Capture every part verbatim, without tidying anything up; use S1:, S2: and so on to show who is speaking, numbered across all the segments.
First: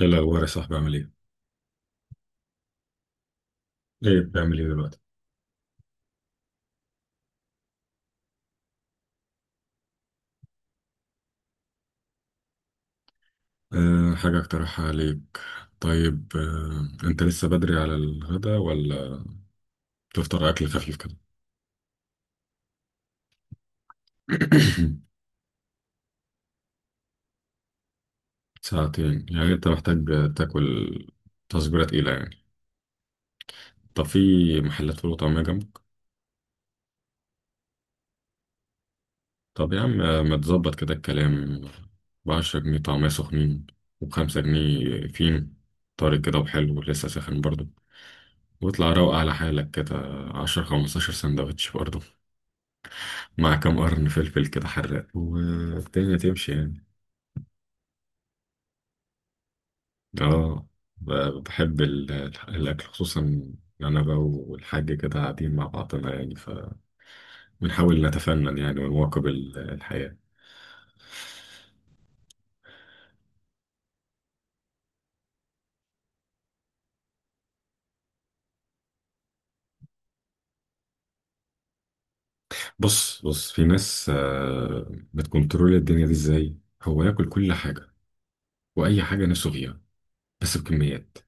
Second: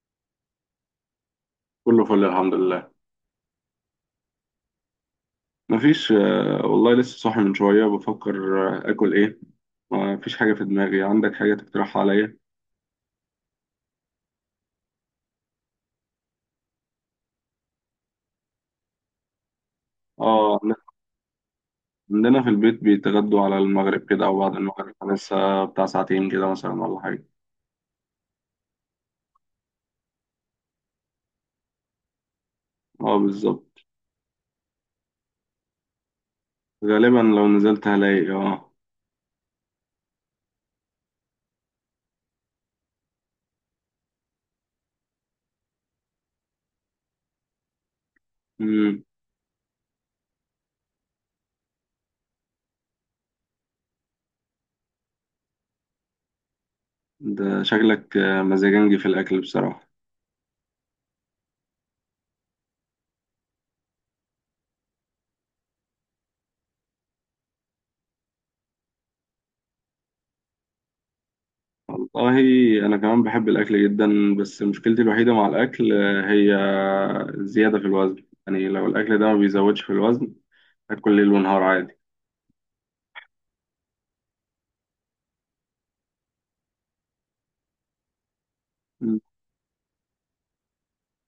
S1: ايه الاخبار يا صاحبي، عامل ايه؟
S2: كله فل، الحمد لله.
S1: ايه بتعمل ايه دلوقتي؟
S2: مفيش. آه، والله لسه صاحي من شوية بفكر. آه، آكل إيه؟ مفيش حاجة في دماغي. عندك حاجة تقترحها عليا؟
S1: أه، حاجه اقترحها عليك. طيب، أه انت لسه بدري على الغدا، ولا تفطر
S2: آه
S1: اكل
S2: عند-
S1: خفيف كده؟
S2: عندنا في البيت بيتغدوا على المغرب كده أو بعد المغرب، لسه بتاع ساعتين كده مثلا ولا حاجة.
S1: ساعتين، يعني انت محتاج تاكل تصبيره تقيله يعني.
S2: آه، بالظبط.
S1: طب في محلات فول وطعميه جنبك.
S2: غالبا لو نزلت هلاقي آه
S1: طب يا عم، آه، ما تظبط كده الكلام بعشرة جنيه طعميه سخنين، وبخمسة جنيه فين طارق كده، وحلو لسه ساخن برضه. واطلع
S2: مم.
S1: روق على حالك كده، عشر خمستاشر سندوتش برضه، مع كام قرن فلفل كده حراق، والدنيا تمشي يعني.
S2: ده شكلك آه، مزاجنجي في الأكل بصراحة.
S1: اه، ب- بحب ال- الأكل، خصوصا إن أنا بقى والحاج كده قاعدين مع بعضنا يعني، فبنحاول نتفنن يعني ونواكب ال- الحياة.
S2: والله أنا كمان بحب الأكل جدا، بس مشكلتي الوحيدة مع الأكل آه، هي الزيادة في الوزن. يعني لو الأكل ده ما بيزودش في الوزن، اكل ليل ونهار عادي.
S1: بص بص، في ناس آه، بتكنترول الدنيا دي ازاي، هو ياكل كل حاجة وأي حاجة نفسه فيها، بس بكميات.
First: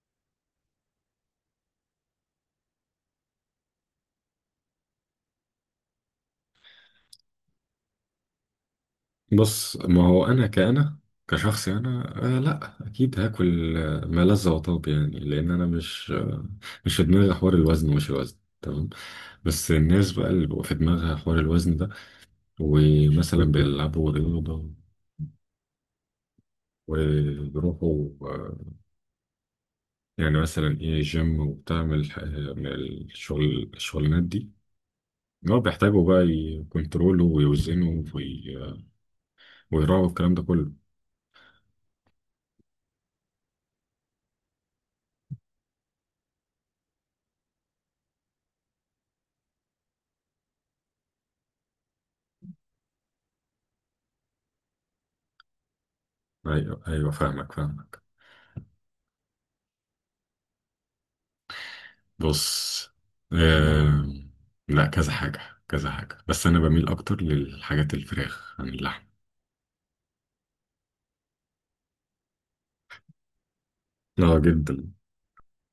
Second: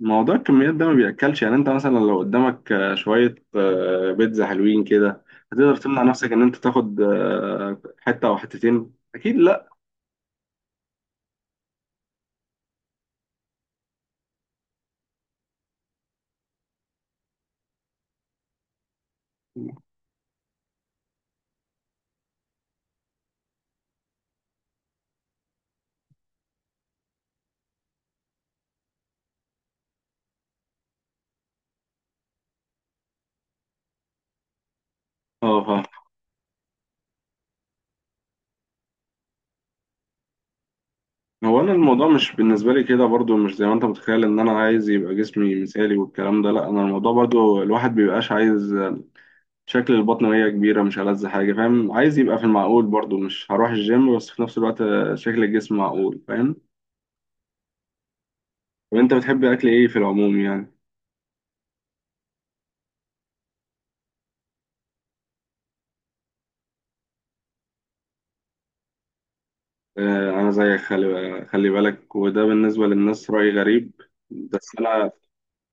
S2: موضوع الكميات ده ما بياكلش. يعني انت مثلا لو قدامك آه، شويه آه، بيتزا حلوين كده، هتقدر تمنع نفسك ان انت تاخد آه، حته او حتتين؟ اكيد لا.
S1: بص، ما هو انا كأنا كشخص، انا آه لا اكيد هاكل آه، ما لذ وطاب يعني، لان انا مش آه مش في دماغي حوار الوزن، ومش الوزن تمام. بس الناس بقى اللي بيبقى في دماغها حوار الوزن ده، ومثلا بيلعبوا رياضة وبيروحوا، آه، يعني مثلا ايه جيم، وبتعمل ح- من الشغل الشغلانات دي. إن هو
S2: اه، فاهم.
S1: بيحتاجوا بقى يكنترولوا ويوزنوا وي- ويراعوا الكلام ده كله.
S2: هو انا الموضوع مش بالنسبه لي كده، برضو مش زي ما انت متخيل ان انا عايز يبقى جسمي مثالي والكلام ده، لا. انا الموضوع برضو الواحد بيبقاش عايز شكل البطن وهي كبيره، مش ألذ حاجه، فاهم؟ عايز يبقى في المعقول برضو، مش هروح الجيم، بس في نفس الوقت آه، شكل الجسم معقول، فاهم؟
S1: ايوه ايوه، فاهمك فاهمك.
S2: طب انت بتحب اكل ايه في العموم يعني؟
S1: بص، آه... لا كذا حاجة، كذا حاجة، بس أنا بميل أكتر للحاجات الفراخ عن اللحم.
S2: آه، أنا زيك، خلي خلي بالك، وده بالنسبة للناس رأي غريب.
S1: اه
S2: بس
S1: جدا.
S2: أنا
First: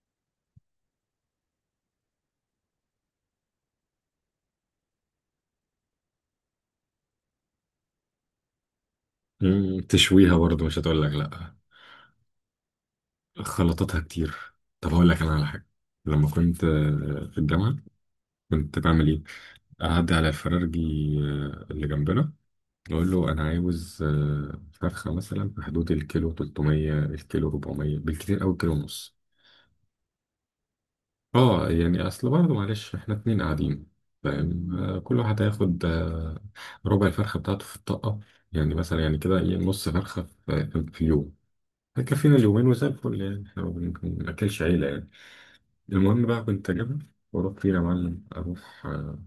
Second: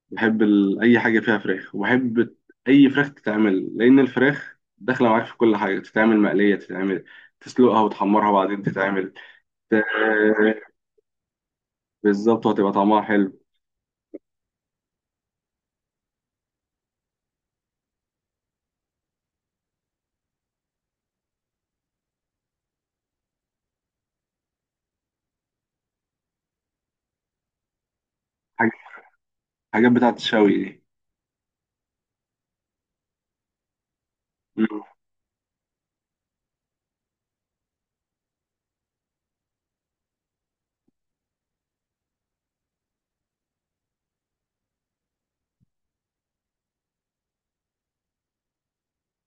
S2: بحب ال... أي حاجة فيها فراخ، وبحب أي فراخ تتعمل، لأن الفراخ داخلة معاك في كل حاجة. تتعمل مقلية، تتعمل تسلقها وتحمرها وبعدين تتعمل ت...
S1: مم، تشويها برضه، مش هتقول لك لا.
S2: بالظبط، وهتبقى طعمها حلو.
S1: خلطاتها كتير. طب هقول لك أنا على حاجة. لما كنت آه، في الجامعة، كنت بعمل إيه؟ أعدي على الفرارجي آه، اللي جنبنا، أقول له أنا عاوز آه، فرخة مثلا في حدود الكيلو ثلاثمية، الكيلو اربعمائة بالكتير أوي، كيلو
S2: حاجة-
S1: ونص.
S2: الحاجات بتاعت الشوي دي.
S1: اه يعني اصل برضه، معلش احنا اتنين قاعدين فاهم،
S2: مم.
S1: آه، كل واحد هياخد آه، ربع الفرخه بتاعته في الطاقه، يعني مثلا يعني كده ايه، نص فرخه في في اليوم هيكفينا اليومين، وزي الفل يعني، احنا ما بن- ما بناكلش عيله يعني. المهم بقى، كنت اجيبها واروح فين يا معلم؟ اروح آه،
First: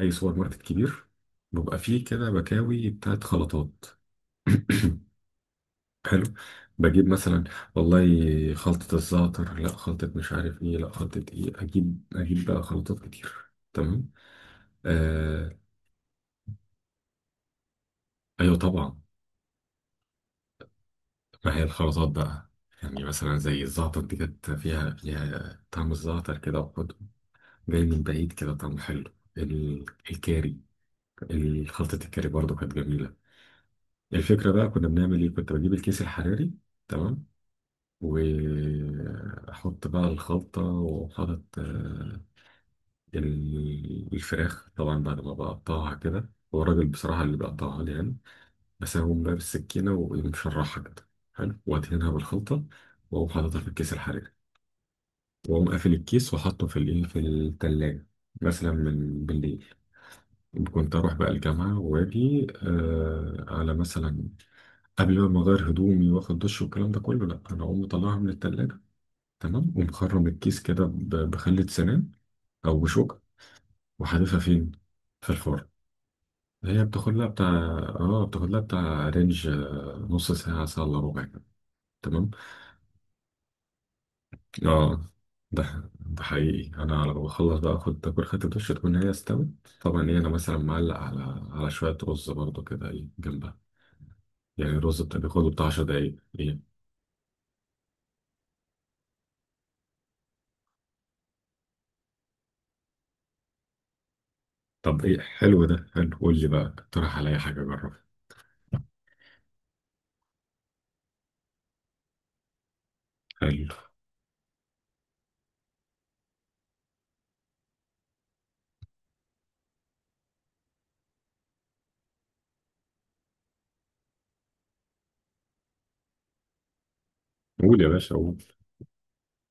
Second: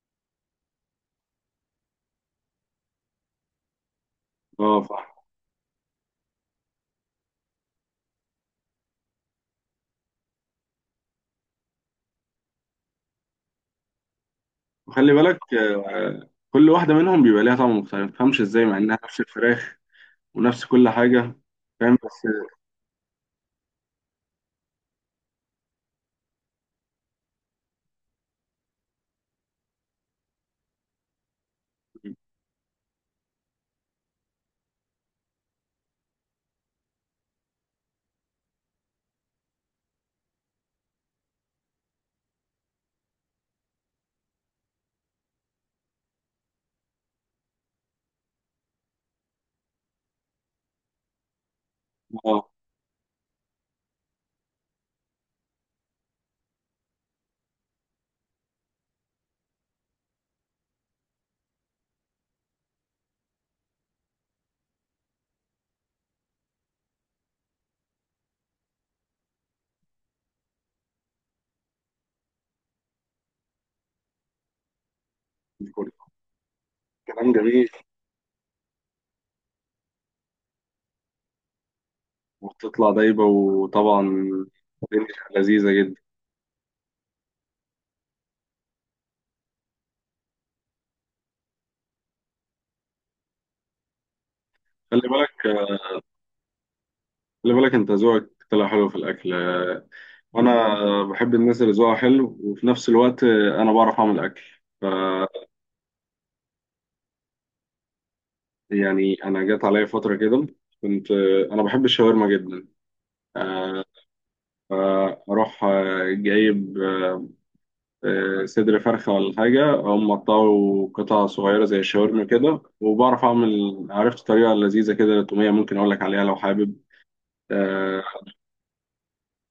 S1: اي سوبر ماركت كبير، بيبقى فيه كده بكاوي بتاعت خلطات.
S2: اه، صح.
S1: حلو، بجيب مثلا والله خلطة الزعتر، لا خلطة مش عارف ايه، لا خلطة ايه، اجيب اجيب بقى خلطات كتير. تمام.
S2: وخلي بالك
S1: آه
S2: آه، كل واحدة منهم بيبقى ليها طعم مختلف، ما تفهمش
S1: ايوه
S2: ازاي مع
S1: طبعا.
S2: إنها نفس الفراخ ونفس كل حاجة.
S1: ما هي
S2: فاهم؟
S1: الخلطات
S2: بس
S1: بقى. يعني مثلا زي الزعتر دي كانت فيها فيها طعم الزعتر كده، وحده جاي من بعيد كده طعمه حلو، ال- الكاري. خلطة الكاري برضو كانت جميلة. الفكرة بقى، كنا بنعمل ايه؟ كنت بجيب الكيس الحراري تمام، واحط بقى الخلطة، وحاطط آه، ال- الفراخ طبعا، بعد ما بقطعها كده، هو الراجل بصراحة اللي بيقطعها لي يعني، بس أنا بقوم بقى بالسكينة، ومشرحها كده حلو، وأدهنها
S2: اه، آه،
S1: بالخلطة، وأقوم حاططها في الكيس الحراري، وأقوم قافل الكيس، وأحطه في الإيه، في التلاجة، مثلا من بالليل. كنت أروح بقى الجامعة وأجي آه على مثلا، قبل بقى ما أغير هدومي وآخد دش والكلام ده كله، لأ، أنا أقوم مطلعها من التلاجة تمام، ومخرم الكيس كده ب- بخلة سنان، أو بشوكة، وحادفها فين؟ في الفرن. هي بتاخد لها
S2: كلام
S1: بتاع،
S2: جميل.
S1: اه بتاخد لها بتاع رينج، آه، نص ساعة، ساعة إلا ربع كده تمام.
S2: وبتطلع دايبة، وطبعا الدنيا
S1: اه،
S2: لذيذة
S1: ده
S2: جدا.
S1: ده حقيقي، أنا على ما بخلص بقى آخد تاكل خدت دش، تكون هي استوت. طبعا إيه، أنا مثلا معلق على على شوية رز برضه كده إيه جنبها، يعني
S2: خلي
S1: الرز بتاع بياخد بتاع
S2: بالك
S1: 10 دقايق إيه.
S2: خلي بالك انت ذوقك طلع حلو في الأكل، وأنا بحب الناس اللي ذوقها حلو، وفي نفس الوقت أنا بعرف أعمل أكل. ف،
S1: طب إيه حلو ده، حلو قول لي بقى، اقترح عليا حاجة أجربها.
S2: يعني أنا جات عليا فترة كده كنت أنا بحب الشاورما جدا.
S1: حلو،
S2: آه، فأروح آه، جايب آه، صدر فرخة ولا حاجة، أقوم مقطعه قطع صغيرة زي الشاورما كده. وبعرف أعمل، عرفت طريقة لذيذة كده للتومية، ممكن أقول لك عليها لو حابب.
S1: قول يا
S2: آه،
S1: باشا قول.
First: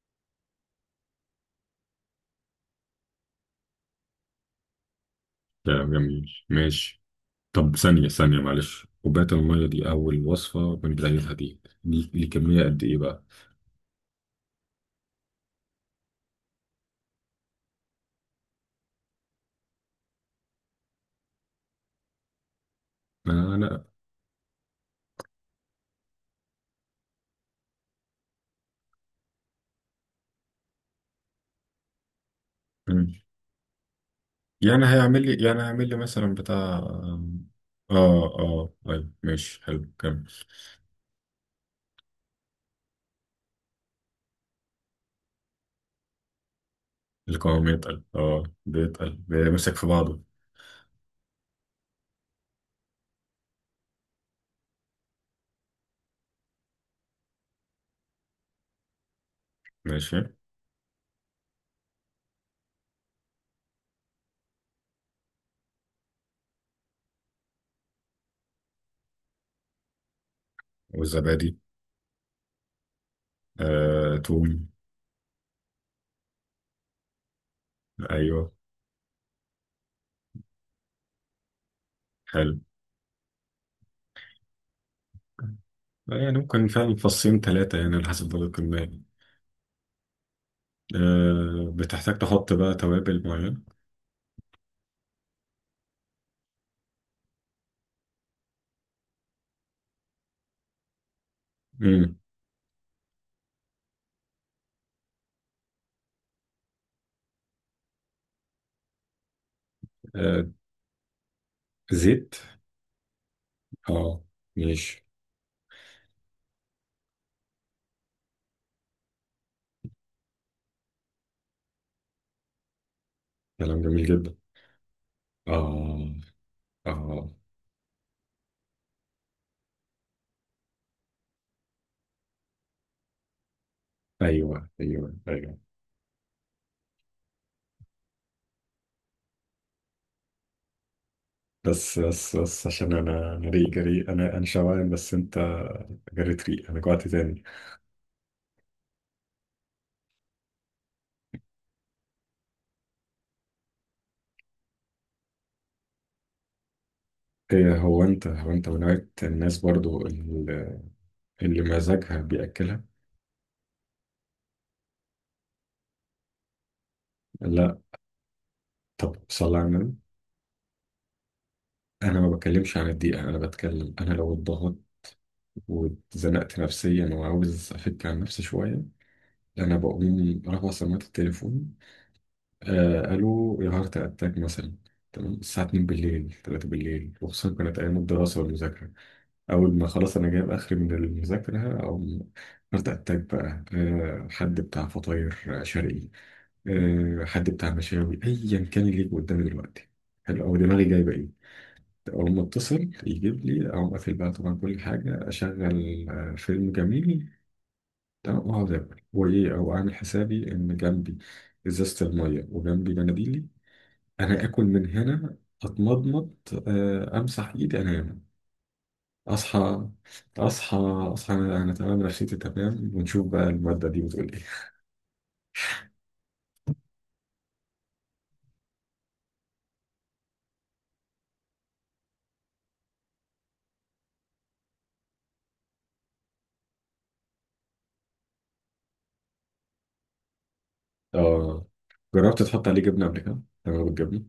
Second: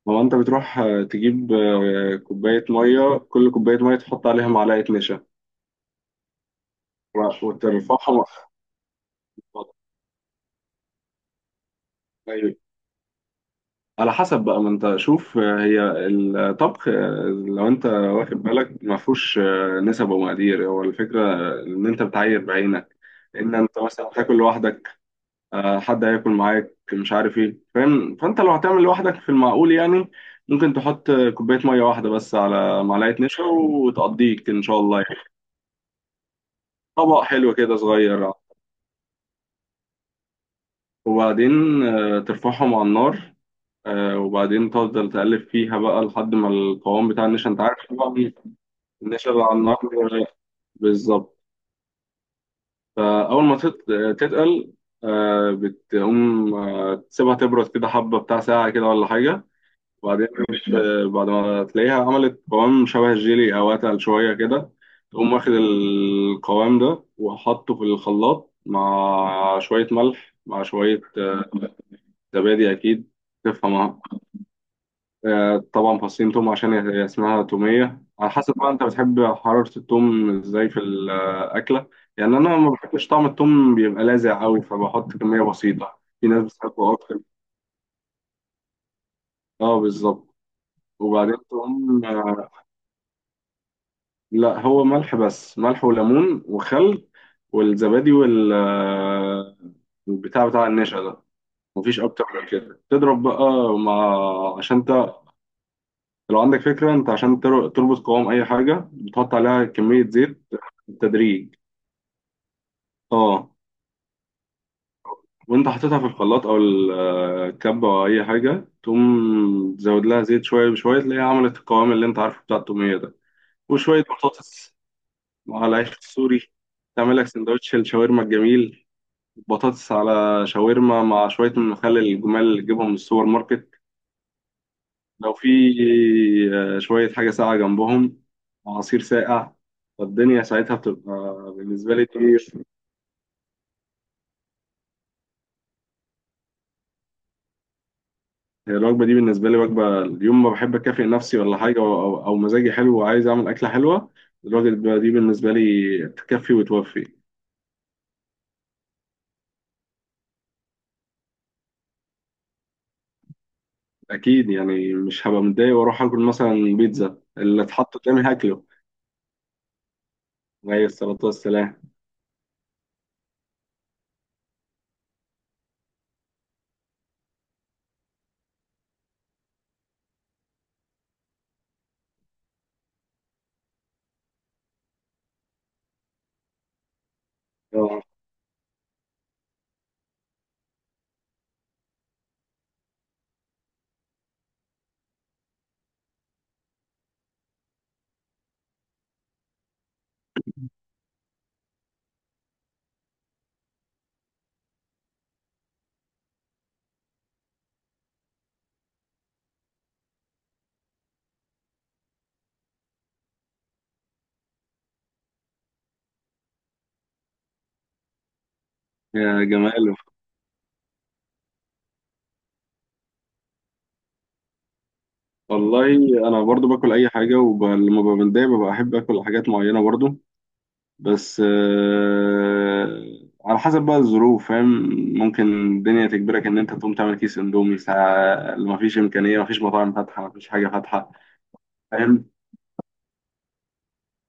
S2: هو انت بتروح آه، تجيب آه، كوباية مية، كل كوباية مية تحط عليها معلقة نشا
S1: ده جميل، ماشي.
S2: و-
S1: طب ثانية
S2: وترفعها.
S1: ثانية معلش، كوباية المية
S2: م-
S1: دي أول وصفة بنجهزها، دي دي دي
S2: أيوة.
S1: كمية قد إيه بقى؟
S2: على حسب بقى، ما انت شوف، آه، هي الطبخ آه، لو انت واخد بالك ما فيهوش آه، نسب ومقادير، هو الفكرة آه، ان انت بتعاير بعينك.
S1: لا
S2: ان انت
S1: لا.
S2: مثلا هتاكل لوحدك، آه، حد هياكل معاك، مش عارف ايه، فاهم؟ فانت لو هتعمل لوحدك في المعقول يعني، ممكن تحط آه، كوباية مية واحدة بس على
S1: مم.
S2: معلقة نشا، وتقضيك ان شاء
S1: يعني
S2: الله يعني.
S1: هيعمل لي، يعني هيعمل لي مثلا بتاع
S2: طبق حلو كده
S1: اه.
S2: صغير، آه.
S1: اه طيب ماشي حلو، كمل.
S2: وبعدين آه، ترفعهم على النار آه، وبعدين تفضل تقلب فيها بقى لحد ما القوام بتاع النشا، انت
S1: القوام
S2: عارف
S1: يتقل،
S2: طبعا
S1: اه بيتقل،
S2: النشا اللي على
S1: بيمسك
S2: النار،
S1: في بعضه.
S2: آه، بالظبط. فأول ما تت- تتقل، آه، بتقوم آه، تسيبها تبرد كده حبة، بتاع ساعة كده ولا حاجة.
S1: ماشي.
S2: وبعدين آه، بعد ما تلاقيها عملت قوام شبه الجيلي أو أتقل شوية كده، تقوم واخد القوام ده وحطه في الخلاط، مع شوية ملح، مع شوية
S1: والزبادي.
S2: زبادي اكيد، تفهمها.
S1: آه توم.
S2: آه، آه، طبعا فصين توم، عشان هي اسمها توميه. على
S1: ايوه.
S2: حسب بقى انت بتحب حراره التوم ازاي في الاكله. يعني
S1: حلو،
S2: انا ما بحبش طعم التوم بيبقى لاذع قوي، فبحط كميه بسيطه،
S1: آه،
S2: في
S1: يعني
S2: ناس
S1: ممكن
S2: بتحبه
S1: فعلا
S2: اكتر.
S1: فصين ثلاثة يعني، على حسب برضه الكمية.
S2: اه، بالظبط. وبعدين
S1: آه،
S2: توم،
S1: بتحتاج
S2: آه،
S1: تحط بقى توابل معينة.
S2: لا، هو ملح بس، ملح وليمون وخل والزبادي وال آه، البتاع بتاع النشا ده، مفيش
S1: مم.
S2: اكتر من كده، تضرب بقى مع، عشان لو عندك فكرة انت، عشان تر- تربط قوام اي حاجة بتحط عليها كمية زيت
S1: آه
S2: بالتدريج.
S1: زيت.
S2: اه.
S1: اه. ماشي.
S2: وانت حطيتها في الخلاط او ال- آه، الكبة او اي حاجة، تقوم تزود لها زيت شوية بشوية، تلاقيها عملت القوام اللي انت عارفه بتاع التومية ده.
S1: كلام
S2: وشوية
S1: جميل جدا.
S2: بطاطس على عيش
S1: اه.
S2: سوري، تعمل لك
S1: اه.
S2: سندوتش الشاورما الجميل. بطاطس على شاورما مع شوية من المخلل الجمال اللي تجيبهم من السوبر ماركت.
S1: ايوه ايوه
S2: لو في
S1: ايوه.
S2: آه، شوية حاجة ساقعة جنبهم، عصير ساقع، فالدنيا ساعتها بتبقى بالنسبة
S1: بس
S2: لي
S1: بس
S2: دي.
S1: بس، عشان انا انا ريق جري، انا انا شوان، بس انت جريت ريق، انا جوعت تاني.
S2: هي الوجبة دي بالنسبة لي وجبة اليوم، ما بحب أكافئ نفسي ولا حاجة، أو, أو أو مزاجي حلو وعايز أعمل أكلة حلوة، الوجبة دي بالنسبة لي تكفي وتوفي.
S1: ايه، هو انت هو انت من نوعية الناس برضو اللي، اللي مزاجها بياكلها.
S2: أكيد يعني، مش هبقى متضايق وأروح آكل مثلا بيتزا، اللي
S1: لا.
S2: اتحط قدامي هاكله.
S1: طب صلى على النبي.
S2: عليه الصلاة والسلام.
S1: انا ما بتكلمش عن الدقيقة، انا بتكلم انا لو اتضغط واتزنقت نفسيا، وعاوز افك عن نفسي شوية، انا بقوم رافع سماعة التليفون، آه الو يا هارت اتاك مثلا، تمام، الساعة اتنين بالليل، تلاتة بالليل، وخصوصا كانت ايام
S2: آه،
S1: الدراسة والمذاكرة. أول ما خلاص أنا جايب آخري من المذاكرة، أو هارت أتاك بقى، آه، حد بتاع فطاير شرقي، آه، حد بتاع مشاوي، أيا كان اللي يجي قدامي دلوقتي حلو، أو دماغي جايبة إيه، أقوم أتصل يجيب لي، أقوم قافل بقى طبعا كل حاجة، أشغل آه، فيلم جميل تمام، وأقعد آكل وإيه، أو أعمل حسابي إن جنبي إزازة المية، وجنبي مناديلي، أنا آكل من هنا، أتمضمض، آه، أمسح إيدي، أنام.
S2: يا
S1: اصحى
S2: جماله.
S1: اصحى اصحى، انا تمام، نفسيتي تمام، ونشوف بقى المادة دي بتقول ايه.
S2: والله أنا برضو باكل أي حاجة، ولما ببقى متضايق ببقى أحب آكل حاجات معينة برضو، بس آه، على حسب بقى الظروف، فاهم؟ ممكن الدنيا تجبرك ان انت تقوم تعمل كيس اندومي، ساعة اللي مفيش امكانية، مفيش مطاعم فاتحة، مفيش حاجة فاتحة،
S1: اه،
S2: فاهم؟
S1: جربت تحط عليه جبنة قبل كده؟ تمام بالجبنة؟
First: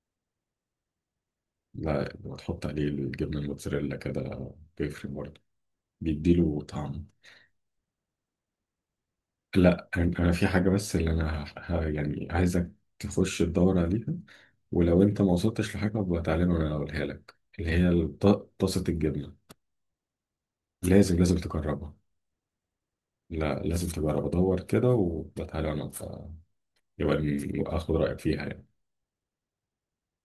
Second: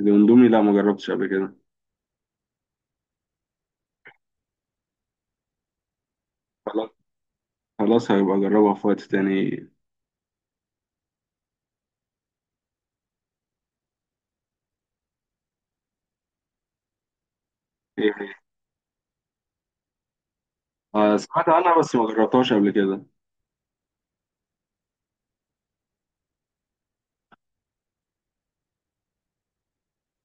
S2: الاندومي، لا، ما جربتش قبل كده.
S1: لا، وتحط عليه الجبنة الموتزاريلا كده بيفرق برضه، بيديله
S2: خلاص،
S1: طعم.
S2: خلاص، هيبقى اجربها في وقت تاني.
S1: لا انا، أنا في حاجة بس اللي انا ه... ه- يعني عايزك تخش تدور عليها، ولو انت ما وصلتش لحاجة ابقى تعالى وانا اقولها لك، اللي هي
S2: ايه هي؟
S1: الط- طاسة الجبنة.
S2: آه،
S1: لازم لازم
S2: سمعت عنها
S1: تجربها.
S2: بس ما جربتهاش قبل كده.
S1: لا لازم تجربها، دور كده وتعالى، وانا يبقى ن- اخد رايك فيها يعني.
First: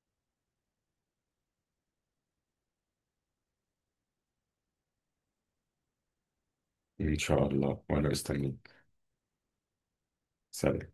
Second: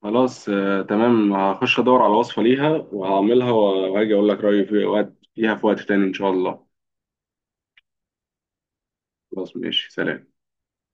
S2: خلاص آه، تمام، هخش ادور على وصفة ليها وهعملها وهاجي اقول لك رأيي في وقت فيها في وقت تاني، ان شاء الله.
S1: ان شاء الله، وانا مستنيك.
S2: خلاص، ماشي، سلام.
S1: سلام.